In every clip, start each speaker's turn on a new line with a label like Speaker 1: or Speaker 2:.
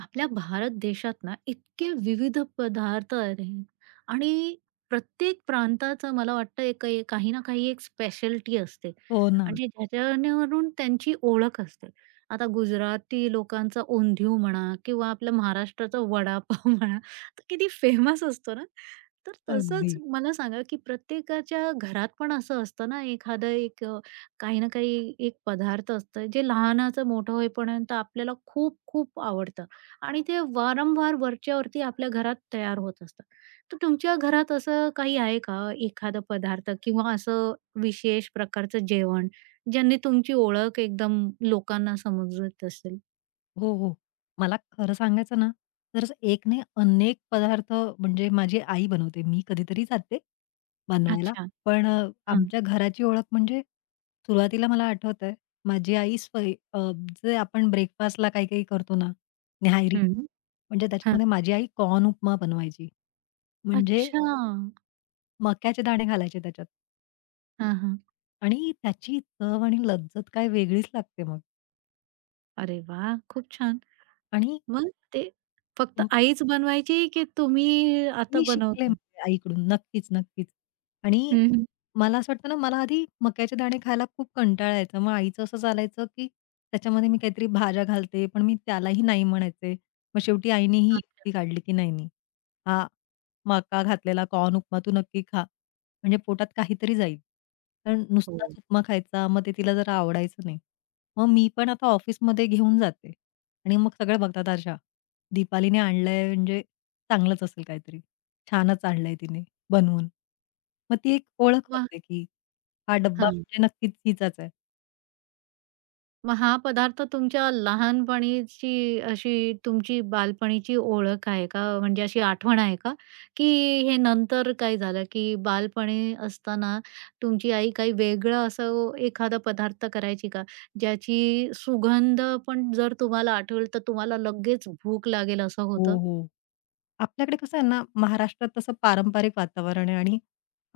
Speaker 1: आपल्या भारत देशात ना इतके विविध पदार्थ आहेत आणि प्रत्येक प्रांताचं मला वाटतं एक एक- काही ना काही एक स्पेशलिटी असते
Speaker 2: हो ना.
Speaker 1: आणि ज्याच्यावरून त्यांची ओळख असते. आता गुजराती लोकांचा ओंधिव म्हणा किंवा आपल्या महाराष्ट्राचा वडापाव म्हणा, तर किती फेमस असतो ना. तर
Speaker 2: अगदी.
Speaker 1: तसंच मला सांगा की प्रत्येकाच्या घरात पण असं असतं ना एखादं काही ना काही एक पदार्थ असतं जे लहानाचं मोठं होईपर्यंत आपल्याला खूप खूप आवडतं आणि ते वारंवार वरच्यावरती आपल्या घरात तयार होत असतात. तर तुमच्या घरात असं काही आहे का, एखादा पदार्थ किंवा असं विशेष प्रकारचं जेवण, ज्यांनी तुमची ओळख एकदम लोकांना समजत असेल?
Speaker 2: हो, हो. मला खरं सांगायचं ना, तर एक नाही अनेक पदार्थ म्हणजे माझी आई बनवते. मी कधीतरी जाते बनवायला.
Speaker 1: अच्छा.
Speaker 2: पण
Speaker 1: हां.
Speaker 2: आमच्या घराची ओळख म्हणजे सुरुवातीला मला आठवतंय माझी आई जे आपण ब्रेकफास्टला काही-काही करतो ना, न्याहारी
Speaker 1: हं.
Speaker 2: म्हणजे
Speaker 1: हां.
Speaker 2: त्याच्यामध्ये माझी आई कॉर्न उपमा बनवायची. म्हणजे
Speaker 1: अच्छा.
Speaker 2: मक्याचे दाणे घालायचे त्याच्यात
Speaker 1: हां, हां.
Speaker 2: आणि त्याची चव आणि लज्जत काय वेगळीच लागते मग.
Speaker 1: अरे वाह! खूप छान.
Speaker 2: आणि
Speaker 1: मग ते फक्त आईच बनवायची की तुम्ही आता
Speaker 2: मी शिकले
Speaker 1: बनवता?
Speaker 2: म्हणजे आईकडून. नक्कीच, नक्कीच. आणि
Speaker 1: हं, हं.
Speaker 2: मला असं वाटतं ना, मला आधी मक्याचे दाणे खायला खूप कंटाळा यायचा. मग आईचं असं चालायचं, की त्याच्यामध्ये मी काहीतरी भाज्या घालते, पण मी त्यालाही नाही म्हणायचे. मग शेवटी आईने ही
Speaker 1: अच्छा.
Speaker 2: युक्ती काढली, की "नाही, नाही. हा मका घातलेला कॉर्न उपमा तू नक्की खा. म्हणजे पोटात काहीतरी जाईल." कारण नुसताच
Speaker 1: हो.
Speaker 2: उपमा खायचा, मग ते तिला जरा आवडायचं नाही. मग मी पण आता ऑफिसमध्ये घेऊन जाते आणि मग सगळे बघतात, "अच्छा, दीपालीने आणलंय म्हणजे चांगलंच असेल काहीतरी." छानच आणलंय तिने बनवून. मग ती एक ओळख
Speaker 1: वाह!
Speaker 2: असते, की हा डब्बा
Speaker 1: हां.
Speaker 2: म्हणजे नक्कीच हिचाच आहे.
Speaker 1: मग हा पदार्थ तुमच्या लहानपणीची अशी तुमची बालपणीची ओळख आहे का? म्हणजे अशी आठवण आहे का? की हे नंतर काय झालं, की बालपणी असताना तुमची आई काही वेगळं असं एखादा पदार्थ करायची का? ज्याची सुगंध पण जर तुम्हाला आठवेल, तर तुम्हाला लगेच भूक लागेल असं
Speaker 2: हो,
Speaker 1: होतं?
Speaker 2: हो. आपल्याकडे कसं आहे ना, महाराष्ट्रात तसं पारंपरिक वातावरण आहे आणि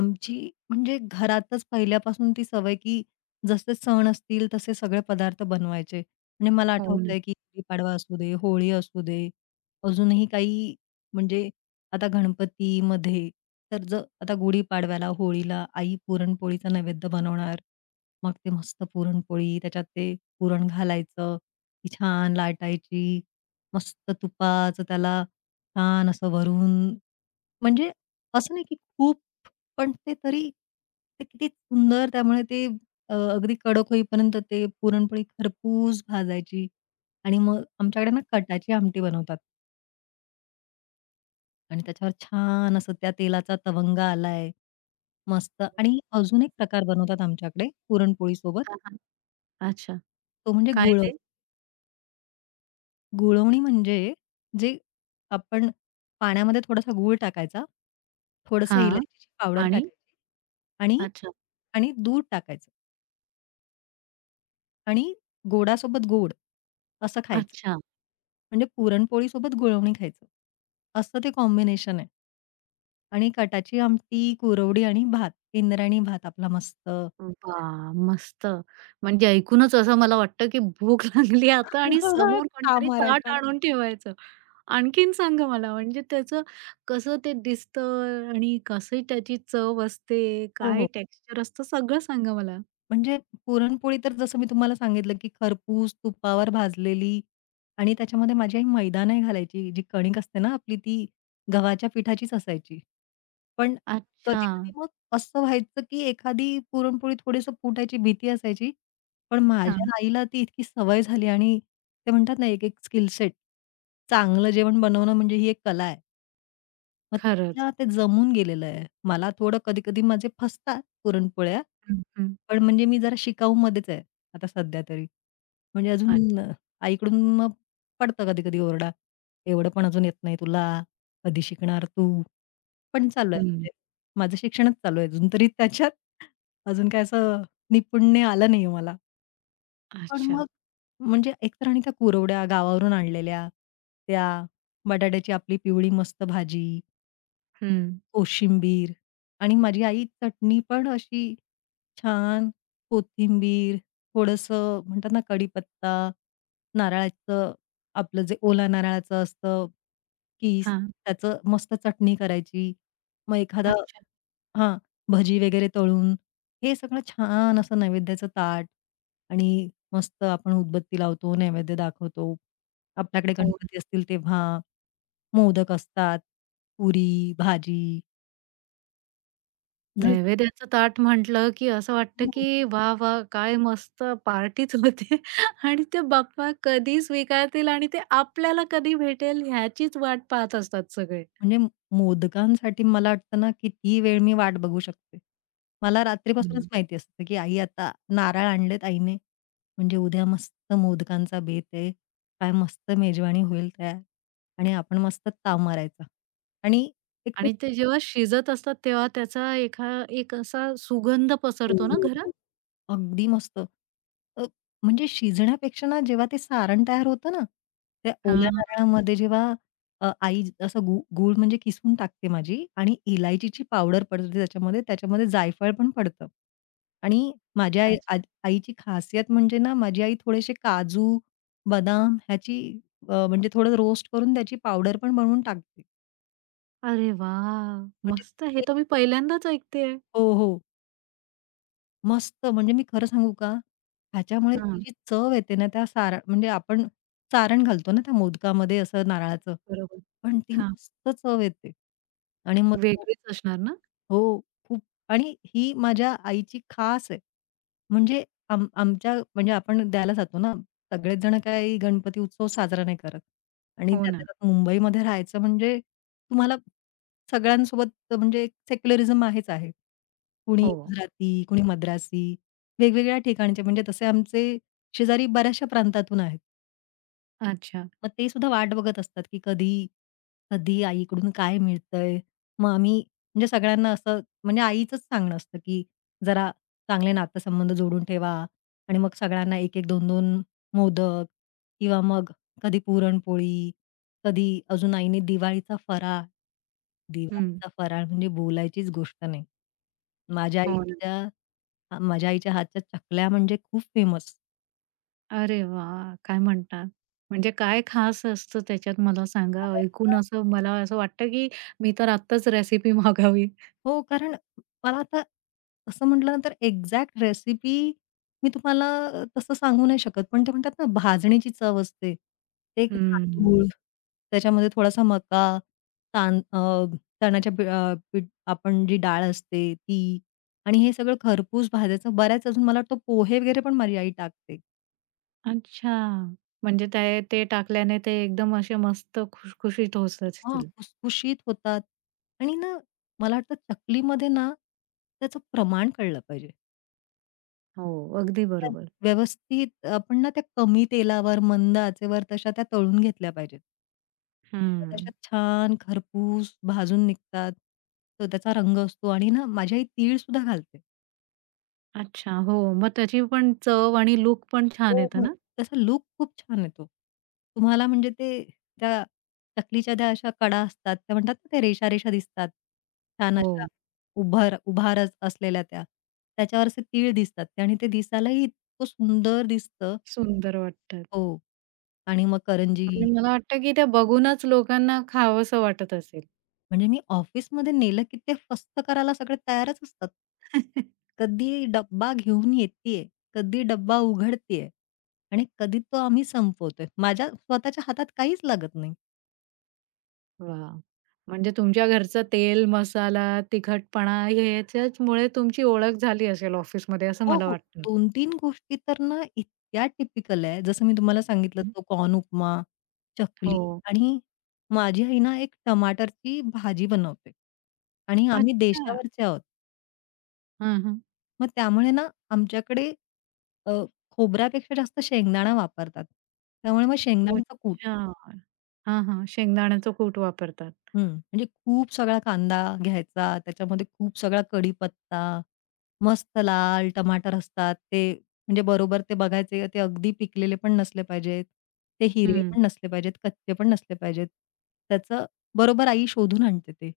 Speaker 2: आमची म्हणजे घरातच पहिल्यापासून ती सवय, की जसे सण असतील तसे सगळे पदार्थ बनवायचे. आणि मला
Speaker 1: हो ना.
Speaker 2: आठवतंय, की गुढीपाडवा असू दे, होळी असू दे, अजूनही काही म्हणजे आता गणपतीमध्ये तर जर आता गुढीपाडव्याला, होळीला आई पुरणपोळीचा नैवेद्य बनवणार. मग ते मस्त पुरणपोळी, त्याच्यात ते पुरण घालायचं, ती छान लाटायची, मस्त तुपाचं त्याला छान असं वरून म्हणजे असं नाही की खूप, पण ते तरी ते किती सुंदर त्यामुळे ते अगदी कडक होईपर्यंत ते पुरणपोळी खरपूस भाजायची आणि मग आमच्याकडे ना कटाची आमटी बनवतात आणि त्याच्यावर छान असं त्या तेलाचा तवंगा आलाय. मस्त आणि अजून एक प्रकार बनवतात आमच्याकडे पुरणपोळीसोबत
Speaker 1: हां, हां. अच्छा.
Speaker 2: तो म्हणजे
Speaker 1: काय ते?
Speaker 2: गुळवणी म्हणजे जे आपण पाण्यामध्ये थोडासा गूळ टाकायचा, थोडंसं
Speaker 1: हां.
Speaker 2: इलायचीची पावडर
Speaker 1: आणि?
Speaker 2: टाकायची आणि
Speaker 1: अच्छा.
Speaker 2: आणि दूध टाकायचं आणि गोडासोबत गोड असं खायचं.
Speaker 1: अच्छा.
Speaker 2: म्हणजे पुरणपोळीसोबत गुळवणी खायचं. असं ते कॉम्बिनेशन आहे. आणि कटाची आमटी, कुरवडी आणि भात, इंद्रायणी भात आपला मस्त.
Speaker 1: वा, मस्त. म्हणजे ऐकूनच असं मला वाटतं, की भूक लागली आता आणि समोर
Speaker 2: थाप
Speaker 1: कोणतरी ताट
Speaker 2: मारायचा.
Speaker 1: आणून ठेवायचं. आणखीन सांगा मला म्हणजे त्याचं कसं ते दिसतं आणि कशी त्याची चव असते, काय
Speaker 2: हो,
Speaker 1: टेक्स्चर असतं, सगळं सांगा मला?
Speaker 2: म्हणजे पुरणपोळी तर जसं मी तुम्हाला सांगितलं, की खरपूस तुपावर भाजलेली आणि त्याच्यामध्ये माझी आई मैदा नाही घालायची. जी कणिक असते ना आपली ती गव्हाच्या पिठाचीच असायची. पण
Speaker 1: अच्छा.
Speaker 2: कधी-कधी मग असं व्हायचं, की एखादी पुरणपोळी थोडीसं फुटायची भीती असायची. पण
Speaker 1: हां.
Speaker 2: माझ्या आईला ती इतकी सवय झाली आणि ते म्हणतात ना, एक-एक स्किल सेट. चांगलं जेवण बनवणं म्हणजे ही एक कला आहे. मग ते
Speaker 1: खरंच.
Speaker 2: तिला ते जमून गेलेलं आहे. मला थोडं कधी-कधी माझे फसतात पुरणपोळ्या.
Speaker 1: हं, हं.
Speaker 2: पण म्हणजे मी जरा शिकाऊमध्येच आहे आता सध्या तरी. म्हणजे
Speaker 1: अच्छा.
Speaker 2: अजून आईकडून मग पडतं कधी-कधी ओरडा. एवढं पण अजून येत नाही तुला, कधी शिकणार तू? पण चालू आहे
Speaker 1: हं.
Speaker 2: म्हणजे माझं शिक्षणच चालू आहे अजून तरी त्याच्यात. अजून काय असं निपुण्य आलं नाहीये मला. पण
Speaker 1: अच्छा.
Speaker 2: मग म्हणजे एकतर आणि त्या कुरवड्या गावावरून आणलेल्या, त्या बटाट्याची आपली पिवळी मस्त भाजी.
Speaker 1: हं.
Speaker 2: कोशिंबीर आणि माझी आई चटणी पण अशी छान कोथिंबीर, थोडंसं म्हणतात ना कढीपत्ता, नारळाचं आपलं जे ओला नारळाचं असतं किस,
Speaker 1: हां.
Speaker 2: त्याचं मस्त चटणी करायची. मग एखादा
Speaker 1: अच्छा.
Speaker 2: हां, भजी वगैरे तळून हे सगळं छान असं नैवेद्याचं ताट आणि मस्त आपण उदबत्ती लावतो, नैवेद्य दाखवतो. आपल्याकडे
Speaker 1: हो.
Speaker 2: गणपती असतील तेव्हा मोदक असतात, पुरी, भाजी. जसं
Speaker 1: नैवेद्याचं ताट म्हटलं, की असं वाटतं,
Speaker 2: हो,
Speaker 1: की वाह, वाह! काय मस्त पार्टीच होते आणि ते बाप्पा कधी स्वीकारतील आणि ते आपल्याला कधी भेटेल ह्याचीच वाट पाहत असतात सगळे.
Speaker 2: म्हणजे मोदकांसाठी मला वाटतं ना, किती वेळ मी वाट बघू शकते. मला
Speaker 1: हो
Speaker 2: रात्रीपासूनच
Speaker 1: ना.
Speaker 2: माहिती असतं, की आई आता नारळ आणलेत आईने, म्हणजे उद्या मस्त मोदकांचा बेत आहे. काय मस्त मेजवानी होईल तयार आणि आपण मस्त ताव मारायचा आणि एक
Speaker 1: आणि ते जेव्हा शिजत असतात तेव्हा त्याचा एक असा सुगंध पसरतो ना
Speaker 2: तो
Speaker 1: घरात.
Speaker 2: अगदी मस्त. अ, म्हणजे शिजण्यापेक्षा ना जेव्हा ते सारण तयार होतं ना, त्या ओल्या
Speaker 1: हां,
Speaker 2: नारळामध्ये जेव्हा आई असं गूळ गूळ म्हणजे किसून टाकते माझी आणि इलायचीची पावडर पडते त्याच्यामध्ये, त्याच्यामध्ये जायफळ पण पडतं. आणि माझ्या आई आ
Speaker 1: अच्छा.
Speaker 2: आईची खासियत म्हणजे ना माझी आई थोडेसे काजू, बदाम ह्याची म्हणजे थोडं रोस्ट करून त्याची पावडर पण बनवून टाकते.
Speaker 1: अरे वाह!
Speaker 2: म्हणजे
Speaker 1: मस्त, हे
Speaker 2: ते
Speaker 1: तर मी पहिल्यांदाच ऐकतेय.
Speaker 2: हो, हो. मस्त म्हणजे मी खरं सांगू का? ह्याच्यामुळे ती
Speaker 1: हां.
Speaker 2: जी चव येते ना त्या सारण म्हणजे आपण सारण घालतो ना त्या मोदकामध्ये असं नारळाचं.
Speaker 1: बरोबर.
Speaker 2: पण ती
Speaker 1: हां,
Speaker 2: मस्त चव येते. आणि मग तो
Speaker 1: वेगळीच असणार ना?
Speaker 2: हो, खूप आणि ही माझ्या आईची खास आहे. म्हणजे आमच्या म्हणजे आपण द्यायला जातो ना, सगळेच जण काही गणपती उत्सव साजरा नाही करत. आणि
Speaker 1: हो
Speaker 2: त्यातल्या
Speaker 1: ना.
Speaker 2: त्यात मुंबईमध्ये राहायचं म्हणजे तुम्हाला सगळ्यांसोबत म्हणजे सेक्युलरिझम आहेच आहे. कुणी
Speaker 1: हो.
Speaker 2: गुजराती, कुणी मद्रासी, वेगवेगळ्या ठिकाणचे म्हणजे तसे आमचे शेजारी बऱ्याचशा प्रांतातून आहेत.
Speaker 1: अच्छा.
Speaker 2: मग ते सुद्धा वाट बघत असतात, की कधी आईकडून काय मिळतंय? मग आम्ही म्हणजे सगळ्यांना असं म्हणजे आईचंच सांगणं असतं, की "जरा चांगले नातेसंबंध जोडून ठेवा" आणि मग सगळ्यांना 1 2-2 मोदक किंवा मग कधी पुरणपोळी, कधी अजून आईने दिवाळीचा फराळ.
Speaker 1: हं.
Speaker 2: दिवाळीचा फराळ म्हणजे बोलायचीच गोष्ट नाही. माझ्या
Speaker 1: हो ना.
Speaker 2: आईच्या माझ्या आईच्या हातच्या चकल्या म्हणजे खूप फेमस.
Speaker 1: अरे वा, काय म्हणता? म्हणजे काय खास असतं त्याच्यात मला सांगा? ऐकून असं मला असं वाटतं, की मी तर आत्ताच रेसिपी मागावी.
Speaker 2: हो, कारण मला आता तसं म्हटलं तर एक्झॅक्ट रेसिपी मी तुम्हाला तसं सांगू नाही शकत. पण ते म्हणतात ना, भाजणीची चव असते. ते एक
Speaker 1: हं.
Speaker 2: तांदूळ, त्याच्यामध्ये थोडासा मका, तां अ, चण्याच्या पीठ आपण जी डाळ असते ती आणि हे सगळं खरपूस भाजायचं. बऱ्याच अजून मला वाटतं पोहे वगैरे पण माझी आई टाकते.
Speaker 1: अच्छा. म्हणजे ते ते टाकल्याने ते एकदम असे मस्त खुशखुशीत होत
Speaker 2: हां,
Speaker 1: असतील.
Speaker 2: खुसखुशीत होतात आणि ना, मला वाटतं चकलीमध्ये ना, त्याचं प्रमाण कळलं पाहिजे.
Speaker 1: हो, अगदी
Speaker 2: त्या
Speaker 1: बरोबर.
Speaker 2: व्यवस्थित आपण ना त्या कमी तेलावर, मंद आचेवर तशा त्या तळून घेतल्या पाहिजेत. मग तशा
Speaker 1: हं.
Speaker 2: छान खरपूस भाजून निघतात. तो त्याचा रंग असतो आणि ना माझी आई तीळसुद्धा घालते.
Speaker 1: अच्छा. हो, मग त्याची पण चव आणि लूक पण छान
Speaker 2: हो,
Speaker 1: येतं
Speaker 2: हो.
Speaker 1: ना?
Speaker 2: त्याचा लूक खूप छान येतो. तुम्हाला म्हणजे ते त्या चकलीच्या त्या अशा कडा असतात, त्या म्हणतात ना त्या रेषा-रेषा दिसतात. छान अशा
Speaker 1: हो.
Speaker 2: उभार उभार असलेल्या त्या. त्याच्यावर असे तीळ दिसतात आणि ते दिसायलाही इतकं सुंदर दिसतं.
Speaker 1: सुंदर वाटतात.
Speaker 2: हो. आणि मग करंजी
Speaker 1: आणि मला वाटतं, की ते बघूनच लोकांना खावंसं वाटत असेल.
Speaker 2: म्हणजे मी ऑफिसमध्ये नेलं की ते फस्त करायला सगळे तयारच असतात. कधी डब्बा घेऊन येतीये, कधी डब्बा उघडतीये आणि कधी तो आम्ही संपवतोय. माझ्या स्वतःच्या हातात काहीच लागत नाही.
Speaker 1: वाह! म्हणजे तुमच्या घरचं तेल, मसाला, तिखटपणा ह्याच्याचमुळे तुमची ओळख झाली असेल ऑफिसमध्ये असं
Speaker 2: हो,
Speaker 1: मला
Speaker 2: हो.
Speaker 1: वाटतं.
Speaker 2: 2-3 गोष्टी तर ना इतक्या टिपिकल आहे. जसं मी तुम्हाला सांगितलं
Speaker 1: हं.
Speaker 2: तो कॉर्न उपमा, चकली
Speaker 1: हो.
Speaker 2: आणि माझी आई ना एक टमाटरची भाजी बनवते आणि आम्ही
Speaker 1: अच्छा.
Speaker 2: देशावरचे आहोत.
Speaker 1: हं, हं.
Speaker 2: मग त्यामुळे ना आमच्याकडे अ, खोबऱ्यापेक्षा जास्त शेंगदाणा वापरतात. त्यामुळे मग हं.
Speaker 1: हो.
Speaker 2: शेंगदाण्याचा कूट.
Speaker 1: अच्छा. हां, हां. शेंगदाण्याचं कूट वापरतात.
Speaker 2: हं, म्हणजे खूप सगळा कांदा घ्यायचा, त्याच्यामध्ये खूप सगळा कढीपत्ता, मस्त लाल टमाटर असतात ते म्हणजे बरोबर ते बघायचे ते अगदी पिकलेले पण नसले पाहिजेत, ते हिरवे
Speaker 1: हं.
Speaker 2: पण नसले पाहिजेत, कच्चे पण नसले पाहिजेत. त्याचं बरोबर आई शोधून आणते ते.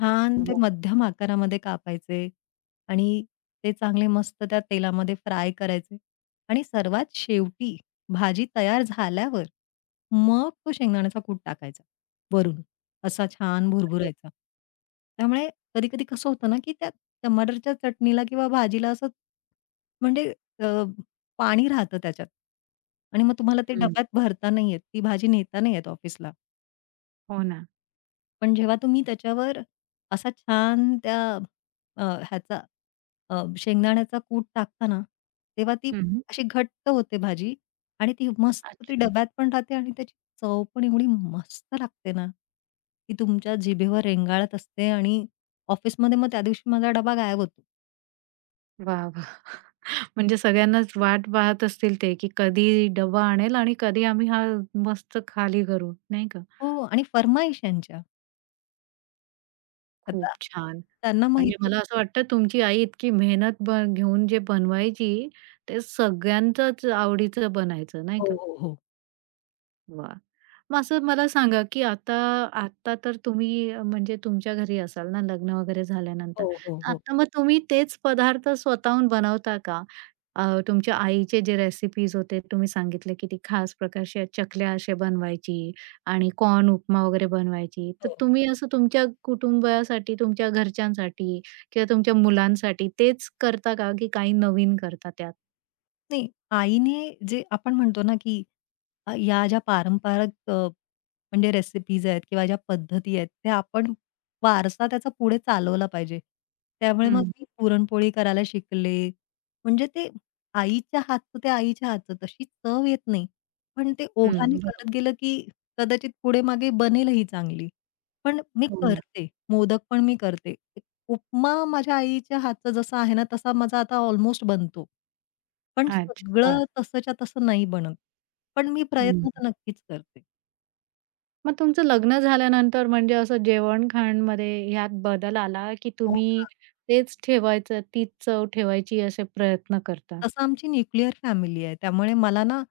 Speaker 2: छान ते
Speaker 1: बापरे!
Speaker 2: मध्यम आकारामध्ये कापायचे आणि ते चांगले मस्त त्या तेलामध्ये फ्राय करायचे आणि सर्वात शेवटी भाजी तयार झाल्यावर मग तो शेंगदाण्याचा कूट टाकायचा वरून. असा छान भुरभुरायचा. त्यामुळे कधी-कधी कसं होतं ना, की त्या टमाटरच्या चटणीला किंवा भाजीला असं म्हणजे अ, पाणी राहतं त्याच्यात आणि मग तुम्हाला ते हं.
Speaker 1: हं.
Speaker 2: डब्यात भरता नाही येत. ती भाजी नेता नाही येत ऑफिसला.
Speaker 1: हो ना.
Speaker 2: पण जेव्हा तुम्ही त्याच्यावर असा छान त्या अ, ह्याचा शेंगदाण्याचा कूट टाकता ना, तेव्हा ती
Speaker 1: हं.
Speaker 2: अशी घट्ट होते भाजी आणि ती मस्त ती
Speaker 1: अच्छा.
Speaker 2: डब्यात पण राहते आणि त्याची चव पण एवढी मस्त लागते ना, ती तुमच्या जिभेवर रेंगाळत असते आणि ऑफिसमध्ये मग त्या दिवशी माझा डबा गायब होतो.
Speaker 1: वाह, वाह! म्हणजे सगळ्यांनाच वाट पाहत असतील ते, की कधी डब्बा आणेल आणि कधी आम्ही हा मस्त खाली करू, नाही का?
Speaker 2: हो आणि फर्माईश यांच्या.
Speaker 1: खूप
Speaker 2: आता
Speaker 1: छान.
Speaker 2: त्यांना
Speaker 1: आणि
Speaker 2: माहिती
Speaker 1: मला असं वाटतं तुमची आई इतकी मेहनत घेऊन जे बनवायची, ते सगळ्यांचंच आवडीचं बनायचं, नाही
Speaker 2: हो,
Speaker 1: का?
Speaker 2: हो, हो.
Speaker 1: वाह! मग असं मला सांगा, की आता आता तर तुम्ही म्हणजे तुमच्या घरी असाल ना लग्न वगैरे झाल्यानंतर.
Speaker 2: हो, हो, हो.
Speaker 1: आता मग तुम्ही तेच पदार्थ स्वतःहून बनवता का? अ, तुमच्या आईचे जे रेसिपीज होते तुम्ही सांगितले, की ती खास प्रकारच्या चकल्या अशा बनवायची आणि कॉर्न उपमा वगैरे बनवायची. तर
Speaker 2: हो.
Speaker 1: तुम्ही असं तुमच्या कुटुंबासाठी, तुमच्या घरच्यांसाठी किंवा तुमच्या मुलांसाठी तेच करता का, की काही नवीन करता त्यात?
Speaker 2: नाही, आईने जे आपण म्हणतो ना, की या ज्या पारंपरिक म्हणजे रेसिपीज आहेत किंवा ज्या पद्धती आहेत, त्या आपण वारसा त्याचा पुढे चालवला पाहिजे. त्यामुळे मग
Speaker 1: हं,
Speaker 2: मी पुरणपोळी करायला शिकले. म्हणजे ते आईच्या हातचं ते आईच्या हातचं तशी चव येत नाही. पण ते
Speaker 1: हं.
Speaker 2: ओघाने
Speaker 1: बरोबर.
Speaker 2: करत गेलं, की कदाचित पुढे मागे बनेलही चांगली. पण मी
Speaker 1: हो ना.
Speaker 2: करते. मोदक पण मी करते. उपमा माझ्या आईच्या हातचा जसा आहे ना, तसा माझा आता ऑलमोस्ट बनतो. पण
Speaker 1: अच्छा. वाह!
Speaker 2: सगळं तसंच्या तसं नाही बनत. पण मी प्रयत्न तर नक्कीच करते.
Speaker 1: मग तुमचं लग्न झाल्यानंतर म्हणजे असं जेवण-खाणमध्ये ह्यात बदल आला, की
Speaker 2: हो
Speaker 1: तुम्ही
Speaker 2: ना.
Speaker 1: तेच ठेवायचं, तीच चव ठेवायची असे प्रयत्न करता?
Speaker 2: तसं आमची न्यूक्लिअर फॅमिली आहे. त्यामुळे मला ना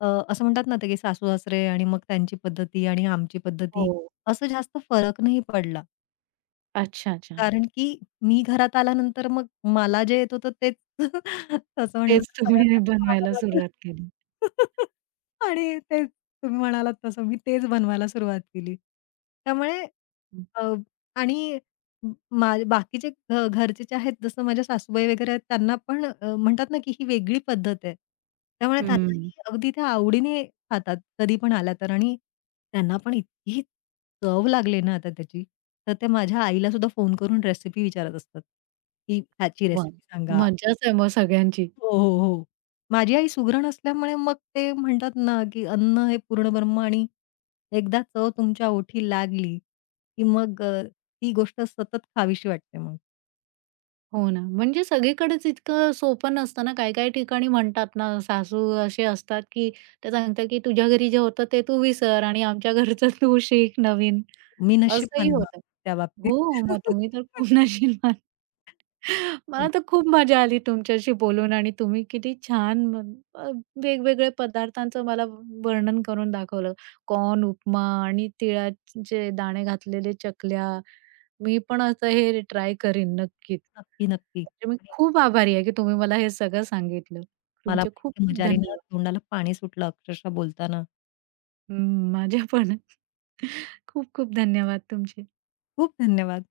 Speaker 2: अ, असं म्हणतात ना, ते की सासू-सासरे आणि मग त्यांची पद्धती आणि आमची पद्धती
Speaker 1: हो.
Speaker 2: असं जास्त फरक नाही पडला.
Speaker 1: अच्छा, अच्छा.
Speaker 2: कारण की मी घरात आल्यानंतर मग मला जे येत होतं तेच तसं म्हटलं
Speaker 1: तेच
Speaker 2: तर
Speaker 1: तुम्ही
Speaker 2: सगळ्यांनाच खावं
Speaker 1: बनवायला
Speaker 2: लागलं.
Speaker 1: सुरुवात केली.
Speaker 2: आणि तेच तुम्ही म्हणालात तसं मी तेच बनवायला सुरुवात केली. त्यामुळे
Speaker 1: हं,
Speaker 2: अ, आणि म- मा बाकीचे घरचे जे आहेत जसं माझ्या सासूबाई वगैरे आहेत त्यांना पण म्हणतात ना, की ही वेगळी पद्धत आहे. त्यामुळे
Speaker 1: हं.
Speaker 2: त्यांनाही अगदी त्या आवडीने खातात, कधी पण आल्या तर आणि त्यांना पण ही चव लागली ना आता त्याची, तर त्या माझ्या आईला सुद्धा फोन करून रेसिपी विचारत असतात, की ह्याची
Speaker 1: वाह!
Speaker 2: रेसिपी सांगा.
Speaker 1: मज्जाच आहे मग सगळ्यांची.
Speaker 2: हो, हो, हो. माझी आई सुगरण असल्यामुळे मग ते म्हणतात ना, की अन्न हे पूर्ण ब्रह्म आणि एकदा चव तुमच्या ओठी लागली, की मग ती गोष्ट सतत खावीशी वाटते मग.
Speaker 1: हो ना. म्हणजे सगळीकडेच इतकं सोपं नसतं ना. काही-काही ठिकाणी म्हणतात ना, सासू असे असतात, की ते सांगतात, की "तुझ्या घरी जे होतं ते तू विसर आणि आमच्या घरचं तू शिक नवीन."
Speaker 2: मी नशीबवान
Speaker 1: असंही
Speaker 2: आहे मग
Speaker 1: होतं.
Speaker 2: त्या बाबतीत.
Speaker 1: हो, मग तुम्ही तर खूप नशीबवान. मला
Speaker 2: हो,
Speaker 1: तर खूप मजा आली तुमच्याशी बोलून आणि तुम्ही किती छान अ, वेगवेगळे पदार्थांचं मला वर्णन करून दाखवलं. कॉर्न, उपमा आणि तिळाचे दाणे घातलेले चकल्या. मी पण असं हे ट्राय करीन नक्कीच.
Speaker 2: नक्की, नक्की.
Speaker 1: म्हणजे मी
Speaker 2: आणि
Speaker 1: खूप आभारी आहे, की तुम्ही मला हे सगळं सांगितलं.
Speaker 2: मला
Speaker 1: तुमचे
Speaker 2: पण
Speaker 1: खूप
Speaker 2: इतकी
Speaker 1: खूप
Speaker 2: मजा आली ना,
Speaker 1: धन्यवाद.
Speaker 2: तोंडाला पाणी सुटलं अक्षरशः बोलताना.
Speaker 1: हं, माझ्या पण. खूप खूप धन्यवाद तुमचे.
Speaker 2: खूप धन्यवाद.